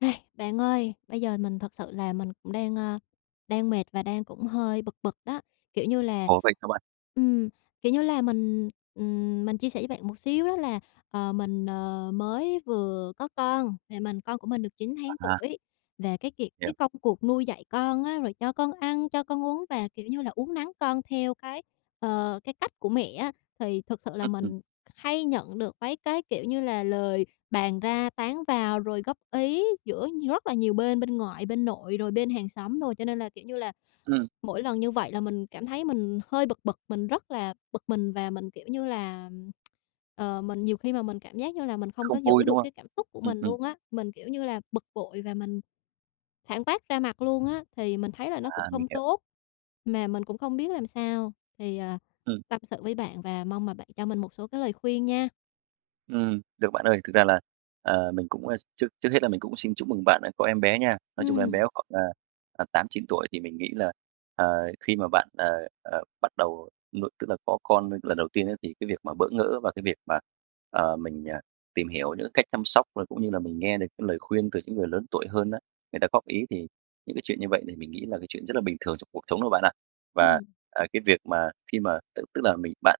Này, bạn ơi, bây giờ mình thật sự là mình cũng đang, ơ, đang mệt và đang cũng hơi bực bực đó. Kiểu như là, Ồ, vậy sao bạn? ừm, kiểu như là, mình, ừm, mình chia sẻ với bạn một xíu đó là, ờ, mình, ờ, mới vừa có con, và mình con của mình được 9 tháng À. tuổi, và cái kiệt cái Hiểu. công cuộc nuôi dạy con á rồi cho con ăn, cho con uống và, kiểu như là, uốn nắn con theo cái, ờ, cái cách của mẹ á, thì thực sự là Ưm, ừm. mình hay nhận được mấy cái, kiểu như là, lời bàn ra tán vào, rồi góp ý giữa rất là nhiều bên, bên ngoại, bên nội rồi bên hàng xóm đồ. Cho nên là, kiểu như là, Ừm. mỗi lần như vậy là mình cảm thấy mình hơi bực bực, mình rất là bực mình và mình, kiểu như là, ờ, mình nhiều khi mà mình cảm giác như là mình không Không có vui, giữ được đúng không? cái cảm xúc của Ừm, mình ừm. luôn á. Mình, kiểu như là, bực bội và mình phản bác ra mặt luôn á, thì mình thấy là nó cũng À, mình không hiểu. tốt, mà mình cũng không biết làm sao. Thì, à, Ừm. tâm sự với bạn và mong mà bạn cho mình một số cái lời khuyên nha. Ừm, được bạn ơi, thực ra là, ờ, mình cũng trước trước hết là mình cũng xin chúc mừng bạn đã có em bé nha. Nói chung là em bé Ừm. khoảng, à, 8-9 tuổi thì mình nghĩ là, ờ, khi mà bạn, ờ, ờ, bắt đầu nuôi tức là có con lần đầu tiên á, thì cái việc mà bỡ ngỡ và cái việc mà, ờ, mình tìm hiểu những cái cách chăm sóc, rồi cũng như là mình nghe được cái lời khuyên từ những người lớn tuổi hơn á người ta góp ý, thì những cái chuyện như vậy thì mình nghĩ là cái chuyện rất là bình thường trong cuộc sống đó bạn ạ. Và, Ừm. à, cái việc mà khi mà tức tức là, mình bạn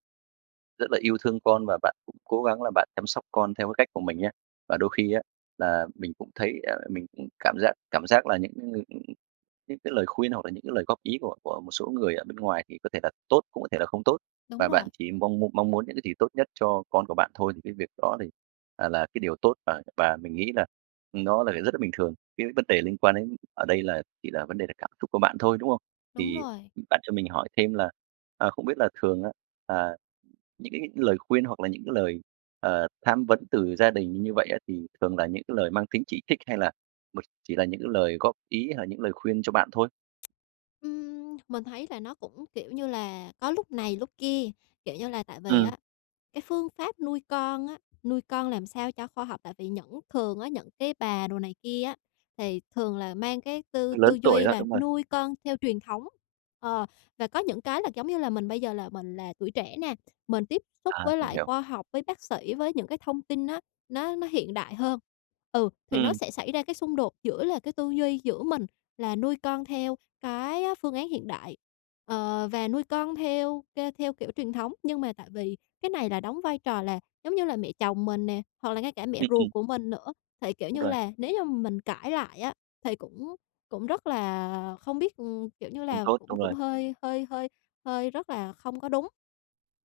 rất là yêu thương con và bạn cũng cố gắng là bạn chăm sóc con theo cái cách của mình nhá, và đôi khi á là mình cũng thấy, à, mình cũng cảm giác cảm giác là những những cái lời khuyên hoặc là những cái lời góp ý của của một số người ở bên ngoài thì có thể là tốt, cũng có thể là không tốt. Đúng Và rồi. bạn chỉ mong mu mong muốn những cái gì tốt nhất cho con của bạn thôi thì cái việc đó thì, à, là cái điều tốt và và mình nghĩ là nó là rất là bình thường. Cái vấn đề liên quan đến ở đây là chỉ là vấn đề về cảm xúc của bạn thôi, đúng không? Đúng Thì rồi. bạn cho mình hỏi thêm là, ờ, không biết là thường á, à, những cái lời khuyên hoặc là những cái lời, ờ, tham vấn từ gia đình như vậy á thì thường là những cái lời mang tính chỉ trích hay là b chỉ là những cái lời góp ý hay là những lời khuyên cho bạn thôi? Ừm, mình thấy là nó cũng, kiểu như là, có lúc này lúc kia, kiểu như là, tại vì Ừm. á cái phương pháp nuôi con á, nuôi con làm sao cho khoa học, tại vì những thường á những cái bà đồ này kia á thì thường là mang cái tư Lớn tư tuổi duy đó, là đúng rồi. nuôi con theo truyền thống. Ờ, và có những cái là, giống như là, mình bây giờ là mình là tuổi trẻ nè, mình tiếp xúc À, với mình lại hiểu. khoa học, với bác sĩ, với những cái thông tin á, nó nó hiện đại hơn. Ừ, thì nó Ừm. sẽ xảy ra cái xung đột giữa là cái tư duy giữa mình là nuôi con theo cái á phương án hiện đại, ờ, và nuôi con theo k theo kiểu truyền thống. Nhưng mà tại vì cái này là đóng vai trò là, giống như là, mẹ chồng mình nè hoặc là ngay cả mẹ Ừm, ừm. ruột của mình nữa, thì, kiểu Đúng như rồi. là, nếu như mà mình cãi lại á thì cũng cũng rất là không biết ừm, kiểu như Không là, tốt, cũng đúng rồi. cũng hơi hơi hơi hơi rất là không có đúng.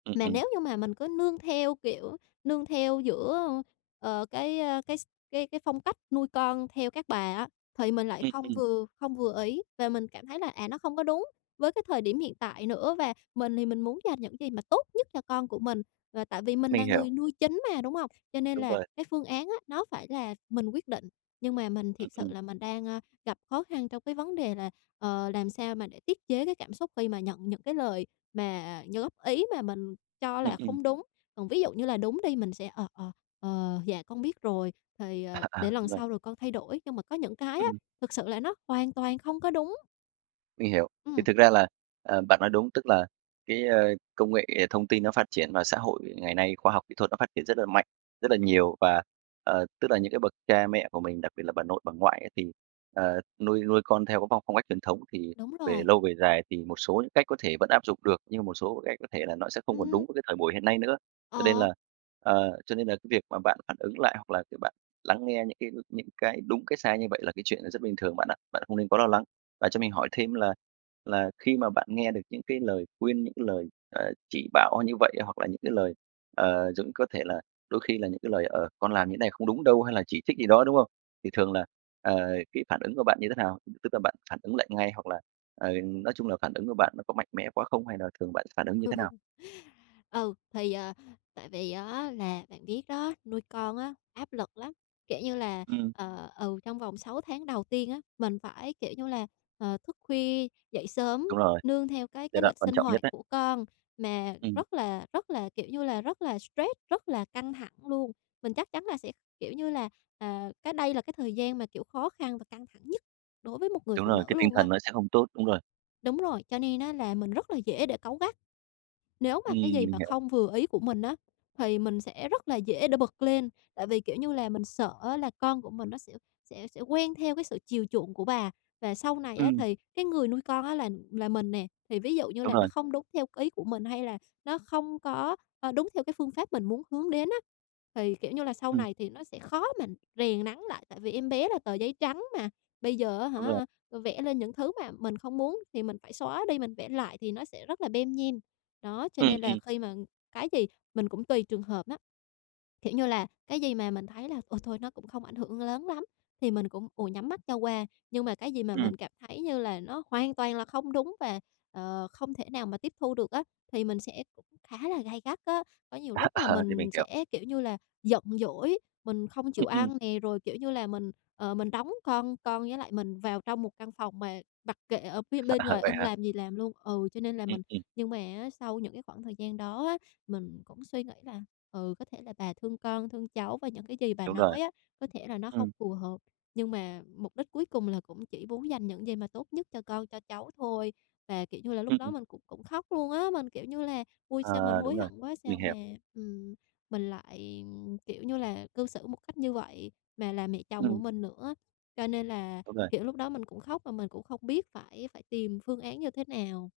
Ừm, Mà ừm. nếu như mà mình cứ nương theo, kiểu, nương theo giữa, ờ, cái, ơ, cái x cái cái phong cách nuôi con theo các bà á thì mình lại Ừm, không ừm. vừa không vừa ý và mình cảm thấy là, à, nó không có đúng với cái thời điểm hiện tại nữa. Và mình thì mình muốn dành những gì mà tốt nhất cho con của mình, và tại vì mình là Mình hiểu. người nuôi chính mà, đúng hông? Cho nên Đúng là rồi. cái phương án á nó phải là mình quyết định, nhưng mà mình Ừm, thiệt sự ừm. là mình đang, a, gặp khó khăn trong cái vấn đề là, ờ, làm sao mà để tiết chế cái cảm xúc khi mà nhận những cái lời mà như góp ý mà mình cho Ừm, là ừm. không đúng. Còn ví dụ như là đúng đi mình sẽ: "Ờ, ờ, ờ, dạ con biết rồi thì, ờ, À, à, để lần đúng rồi. sau rồi con thay đổi." Nhưng mà có những cái á Ừm. thực sự là nó hoàn toàn không có đúng. Mình hiểu, thì Ừm. thực ra là, ờ, bạn nói đúng. Tức là cái, à, công nghệ thông tin nó phát triển và xã hội ngày nay khoa học kỹ thuật nó phát triển rất là mạnh, rất là nhiều. Và, ờ, tức là những cái bậc cha mẹ của mình, đặc biệt là bà nội, bà ngoại á, thì, ờ, nuôi nuôi con theo cái phong phong cách truyền thống thì Đúng về rồi. lâu về dài thì một số những cách có thể vẫn áp dụng được, nhưng mà một số cái cách có thể là nó sẽ không còn đúng Ừm. với cái thời buổi hiện nay nữa. Cho nên Ờ. là ờ, cho nên là cái việc mà bạn phản ứng lại hoặc là việc bạn lắng nghe những cái những cái đúng cái sai như vậy là cái chuyện rất bình thường bạn ạ. Bạn không nên quá lo lắng. Và cho mình hỏi thêm là là khi mà bạn nghe được những cái lời khuyên, những lời, ờ, chỉ bảo như vậy, hoặc là những cái lời ờ, giống có thể là đôi khi là những cái lời, ờ: "Con làm như này không đúng đâu" hay là chỉ trích gì đó, đúng không? Thì thường là, ờ, cái phản ứng của bạn như thế nào? Tức là bạn phản ứng lại ngay hoặc là, ờ, nói chung là phản ứng của bạn nó có mạnh mẽ quá không hay là thường bạn s phản ứng như thế nào? Ừ, thì, à, tại vì á là bạn biết đó, nuôi con á, áp lực lắm. Kiểu như là, Ừm. ờ, ừ, trong vòng 6 tháng đầu tiên á, mình phải, kiểu như là, ờ, thức khuya dậy sớm Đúng rồi, nương theo cái giai cái đoạn lịch quan sinh trọng nhất hoạt ấy. của con. Mà Ừm. rất là rất là, kiểu như là, rất là stress, rất là căng thẳng luôn. Mình chắc chắn là sẽ, kiểu như là, à, cái đây là cái thời gian mà, kiểu, khó khăn và căng thẳng nhất đối với một người Đúng phụ rồi, cái nữ tinh luôn á. thần nó sẽ không tốt, đúng rồi. Đúng rồi, cho nên á là mình rất là dễ để cáu gắt. Nếu mà Ừm, cái gì mình mà hiểu. không vừa ý của mình á thì mình sẽ rất là dễ để bực lên. Tại vì, kiểu như là, mình sợ á là con của mình nó sẽ sẽ sẽ quen theo cái sự chiều chuộng của bà, và sau này á Ừm. thì cái người nuôi con á là là mình nè, thì ví dụ như Đúng là nó rồi. không đúng theo cái ý của mình hay là nó không có, a, đúng theo cái phương pháp mình muốn hướng đến á, thì, kiểu như là, sau Ừm. này thì nó sẽ khó mà rèn nắn lại. Tại vì em bé là tờ giấy trắng mà, bây giờ á Đúng rồi hả vẽ lên những thứ mà mình không muốn thì mình phải xóa đi, mình vẽ lại thì nó sẽ rất là lem nhem. Đó, cho Ừm, nên là ừm. khi mà cái gì mình cũng tùy trường hợp á. Kiểu như là, cái gì mà mình thấy là "Ôi, thôi nó cũng không ảnh hưởng lớn lắm" thì mình cũng, ồ, nhắm mắt cho qua. Nhưng mà cái gì mà Ừm. mình cảm thấy như là nó hoàn toàn là không đúng và, ờ, không thể nào mà tiếp thu được á thì mình sẽ khá là gay gắt á. Có nhiều À, lúc là ờ, thì mình mình hiểu. sẽ, kiểu như là, giận dỗi, mình không Ừm, chịu ừm. ăn nè, rồi, kiểu như là, mình, ờ, mình đóng con con với lại mình vào trong một căn phòng mà mặc kệ ở phía bên ngoài Vậy ưng hả? làm gì làm luôn ừ, cho nên là Ừm, mình ừm. nhưng mà á, sau những cái khoảng thời gian đó á mình cũng suy nghĩ là, ừ, có thể là bà thương con, thương cháu, và những cái gì bà Đúng rồi. nói á có thể là nó không Ừm. phù hợp, nhưng mà mục đích cuối cùng là cũng chỉ muốn dành những gì mà tốt nhất cho con, cho cháu thôi. Và, kiểu như là, lúc đó Ừm. mình cũng cũng khóc luôn á, mình kiểu như là: "Ôi, sao mình Ờ, đúng hối rồi, hận quá! Sao mình mà, hiểu. ừm, mình lại, kiểu như là, cư xử một cách như vậy, mà là mẹ chồng của Ừm. mình nữa." Cho nên là, Đúng rồi. kiểu, lúc đó mình cũng khóc mà mình cũng không biết phải phải tìm phương án như thế nào.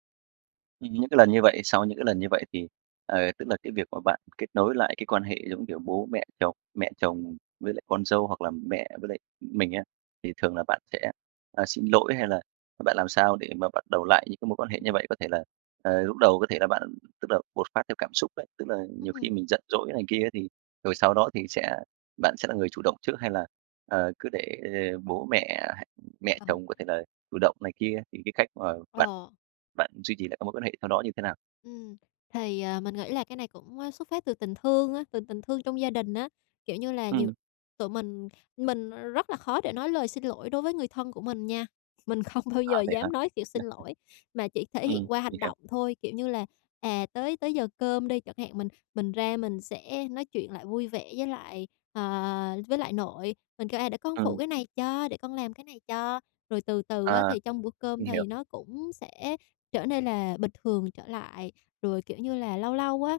Ừm, những cái lần như vậy, sau những cái lần như vậy thì, ờ, tức là, cái việc mà bạn kết nối lại cái quan hệ giống kiểu bố mẹ chồng, mẹ chồng với lại con dâu hoặc là mẹ với lại mình á thì thường là bạn sẽ, ờ, xin lỗi hay là bạn làm sao để mà bắt đầu lại những cái mối quan hệ như [unintelligible] vậy? Có thể là, ờ, lúc đầu có thể là bạn tức là bột phát theo cảm xúc đấy, tức là, nhiều khi Ừm. mình giận dỗi này kia thì rồi sau đó thì sẽ bạn sẽ là người chủ động trước hay là, ờ, cứ để bố mẹ ha mẹ Ờ. chồng có thể là chủ động này kia? Thì cái cách mà bạn Ờ. bạn duy trì lại các mối quan hệ sau đó như thế nào? Ừm, thì, à, mình nghĩ là cái này cũng, ờ, xuất phát từ tình thương á, từ tình thương trong gia đình á. Kiểu như là, nhiều Ừm. tụi mình mình, ờ, rất là khó để nói lời xin lỗi đối với người thân của mình nha, mình không bao À, giờ vậy hả? dám nói chịu xin lỗi mà chỉ thể Ừm, hiện qua mình hành hiểu. động thôi, kiểu như là, à, tới tới giờ cơm đi chẳng hạn mình mình ra mình sẽ nói chuyện lại vui vẻ với lại, à, với lại nội, mình kêu: "À, để con phụ Ừm. cái này cho! Để con làm cái này cho!" Rồi từ từ À, á thì trong bữa cơm mình hiểu. thì nó cũng sẽ trở nên là bình thường trở lại. Rồi, kiểu như là, lâu lâu á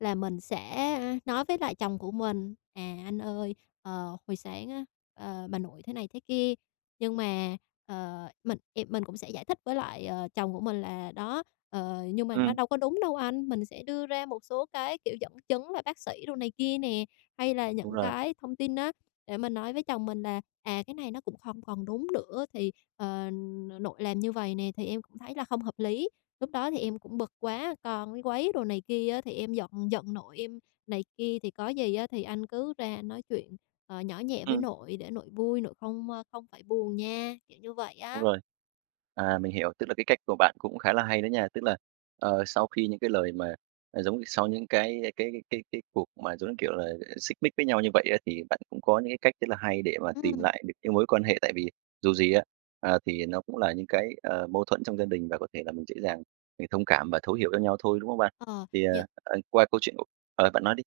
là mình sẽ, ơ, nói với lại chồng của mình: "À, anh ơi, ờ, hồi sáng á, ờ, bà nội thế này thế kia", nhưng mà, ờ, mình, ề, mình cũng sẽ giải thích với lại, ờ, chồng của mình là "Đó, ờ, nhưng mà nó Ừm. đâu có đúng đâu anh!" Mình sẽ đưa ra một số cái, kiểu, dẫn chứng và bác sĩ đồ này kia nè, hay là Đúng những rồi. cái thông tin á, để mình nói với chồng mình là "À, cái này nó cũng không còn đúng nữa, thì, ờ, nội làm như vầy nè thì em cũng thấy là không hợp lý. Lúc đó thì em cũng bực quá, con nó quấy đồ này kia á thì em giận giận nội em này kia. Thì có gì á thì anh cứ ra anh nói chuyện, ờ, nhỏ nhẹ với Ừm. nội để nội vui, nội không, à, không phải buồn nha." Kiểu như vậy Đúng á. rồi. À, mình hiểu, tức là cái cách của bạn cũng khá là hay đó nha! Tức là, ờ, sau khi những cái lời mà, à, giống sau những cái, ơ, cái cái cái cái cuộc mà, giống như kiểu là, xích mích với nhau như vậy á, thì bạn cũng có những cái cách rất là hay để mà tìm Ừm. lại được cái mối quan hệ, tại vì dù gì á, à, thì nó cũng là những cái, ờ, mâu thuẫn trong gia đình và có thể là mình dễ dàng mình thông cảm và thấu hiểu cho nhau thôi, đúng không bạn? Ờ, Thì, ờ, những ờ, qua câu chuyện của ờ, bạn nói đi.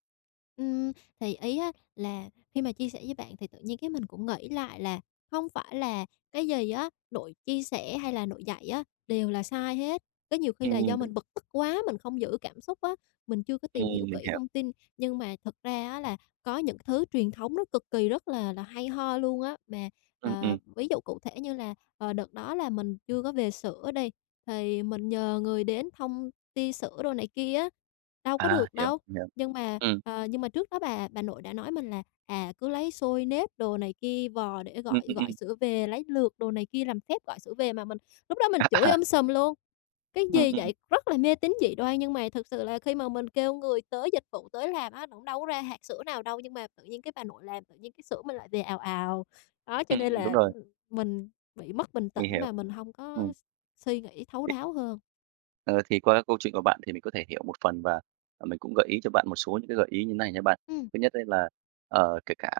Ừm, thì ý á là khi mà chia sẻ với bạn thì tự nhiên cái mình cũng nghĩ lại là hông phải là cái gì á nội chia sẻ hay là nội dạy á đều là sai hết. Có nhiều khi là Ừm, do đúng. mình bực tức quá, mình không giữ cảm xúc á, mình chưa có Ừm, tìm hiểu mình kỹ hiểu. thông tin. Nhưng mà thật ra á là có những thứ truyền thống nó cực kỳ rất là là hay ho luôn á, mà, Ừm, à, ừm. ví dụ cụ thể như là, ờ, đợt đó là mình chưa có về sữa đi, thì mình nhờ người đến thông tia sữa đồ này kia á, đâu có À, được hiểu, đâu. hiểu. Nhưng mà, Ừm. ờ, nhưng mà trước đó bà bà nội đã nói mình là, à, cứ lấy xôi nếp đồ này kia vò để Ừm, gọi ừm, gọi ừm. sữa về, lấy lược đồ này kia làm phép gọi sữa về, mà mình lúc đó mình chửi À. um sùm luôn: "Cái Ừm, gì ừm. vậy?", rất là mê tín dị đoan. Nhưng mà thực sự là khi mà mình kêu người tới dịch vụ tới làm á, nó cũng đâu có ra hạt sữa nào đâu, nhưng mà tự nhiên cái bà nội làm tự nhiên cái sữa mình lại về ào ào. Đó, cho nên Ừm, đúng là rồi. mình bị mất bình Mình tĩnh hiểu, mà mình hông ừm. có s suy nghĩ thấu Thì đáo hơn. ờ, thì qua cái câu chuyện của bạn thì mình có thể hiểu một phần và, ờ, mình cũng gợi ý cho bạn một số những cái gợi ý như thế này nha bạn. Ừm. Thứ nhất ấy là, ờ, kể cả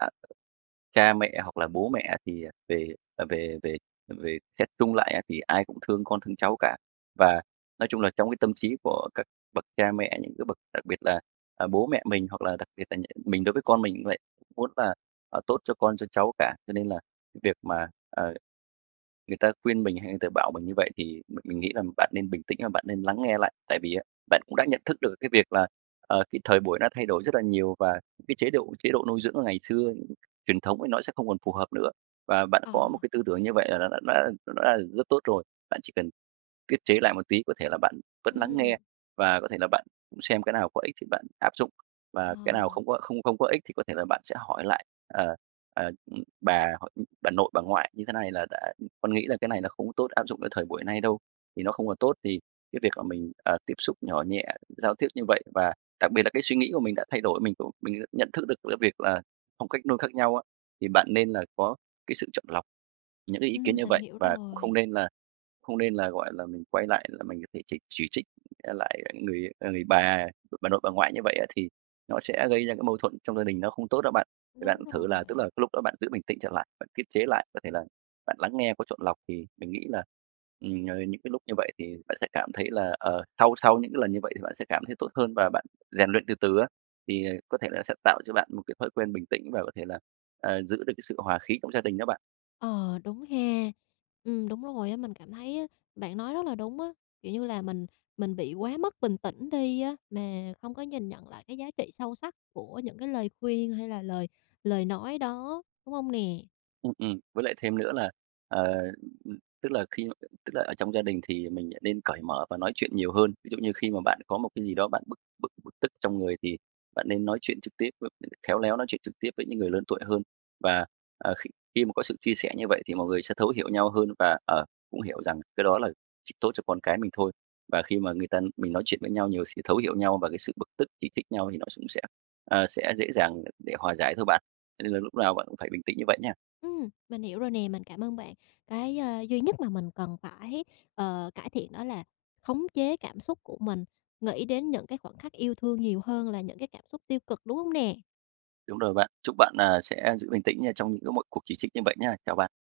cha mẹ hoặc là bố mẹ thì, ờ, về về về về xét chung lại á thì ai cũng thương con thương cháu cả. Và nói chung là trong cái tâm trí của các bậc cha mẹ, những cái bậc đặc biệt là, à, bố mẹ mình hoặc là đặc biệt là nh mình đối với con mình cũng vậy, cũng muốn là, ờ, tốt cho con, cho cháu cả. Cho nên là cái việc mà, ờ, người ta khuyên mình hay người ta bảo mình như vậy thì m mình nghĩ là bạn nên bình tĩnh và bạn nên lắng nghe lại. Tại vì á, bạn cũng đã nhận thức được cái việc là, ờ, cái thời buổi nó thay đổi rất là nhiều và cái chế độ chế độ nuôi dưỡng ngày xưa truyền thống thì nó sẽ không còn phù hợp nữa. Và bạn có một Ờ. cái tư tưởng như vậy là nó đã đã đã là rất tốt rồi. Bạn chỉ cần tiết chế lại một tí, có thể là bạn vẫn lắng Ừm. nghe và có thể là bạn xem cái nào có ích thì bạn áp dụng. Ờ. Và cái nào không có không không có ích thì có thể là bạn sẽ hỏi lại, ờ, ờ, bà hoặc bà nội, bà ngoại như thế này là đã "Con nghĩ là cái này nó không có tốt áp dụng cái thời buổi nay đâu." Thì nó không còn tốt thì cái việc là mình, à, tiếp xúc nhỏ nhẹ, giao tiếp như vậy và đặc biệt là cái suy nghĩ của mình đã thay đổi, mình cũng mình nhận thức được giữa việc là phong cách nuôi khác nhau á. Thì bạn nên là có cái sự chọn lọc những cái ý kiến Ừm, như mình vậy. hiểu Và cũng không rồi. nên là không nên là, gọi là, mình quay lại là mình có thể chỉ chỉ trích lại người, ờ, người bà bà nội, bà ngoại như vậy á, thì nó sẽ gây ra cái mâu thuẫn trong gia đình nó không tốt đó bạn. Thì bạn Đúng thử là, tức là, rồi. cái lúc đó bạn giữ bình tĩnh trở lại, bạn tiết chế lại, có thể là bạn lắng nghe có chọn lọc thì mình nghĩ là, ừm, nh những cái lúc như vậy thì bạn sẽ cảm thấy là, ờ sau sau những cái lần như vậy thì bạn sẽ cảm thấy tốt hơn và bạn rèn luyện từ từ á. Thì, ờ, có thể là sẽ tạo cho bạn một cái thói quen bình tĩnh và có thể là, ờ, giữ được cái sự hòa khí trong gia đình đó bạn. Ờ, đúng ha. Ừm, đúng rồi á, mình cảm thấy á bạn nói rất là đúng á, kiểu như là, mình mình bị quá mất bình tĩnh đi á, mà hông có nhìn nhận lại cái giá trị sâu sắc của những cái lời khuyên, hay là lời lời nói đó, đúng hông nè? Ừm, ừm. Với lại thêm nữa là, ờ, ừm, ừm, tức là khi mà, ừ tức là ở trong gia đình thì mình lại nên cởi mở và nói chuyện nhiều hơn. Ví dụ như khi mà bạn có một cái gì đó bạn bực bực bực tức trong người thì bạn nên nói chuyện trực tiếp với, ừm, khéo léo nói chuyện trực tiếp với những người lớn tuổi hơn. Và, ờ, khi khi mà có sự chia sẻ như vậy thì mọi người sẽ thấu hiểu nhau hơn và, ờ, cũng hiểu rằng cái đó là chỉ tốt cho con cái mình thôi. Và khi mà người ta mình nói chuyện với nhau nhiều khi thấu hiểu nhau và cái sự bực tức, chỉ trích nhau thì nó cũng sẽ, à, sẽ dễ dàng đ để hòa giải thôi bạn. Cho nên là lúc nào bạn cũng phải bình tĩnh như vậy nha. Ừm, mình hiểu rồi nè, mình cảm ơn bạn. Cái, a, duy nhất mà mình cần phải, ờ, cải thiện đó là khống chế cảm xúc của mình, nghĩ đến những cái khoảnh khắc yêu thương nhiều hơn là những cái cảm xúc tiêu cực, đúng hông nè? Đúng rồi bạn. Chúc bạn, à, sẽ giữ bình tĩnh nha trong những cái mọi cuộc chỉ trích như vậy nha. Chào bạn.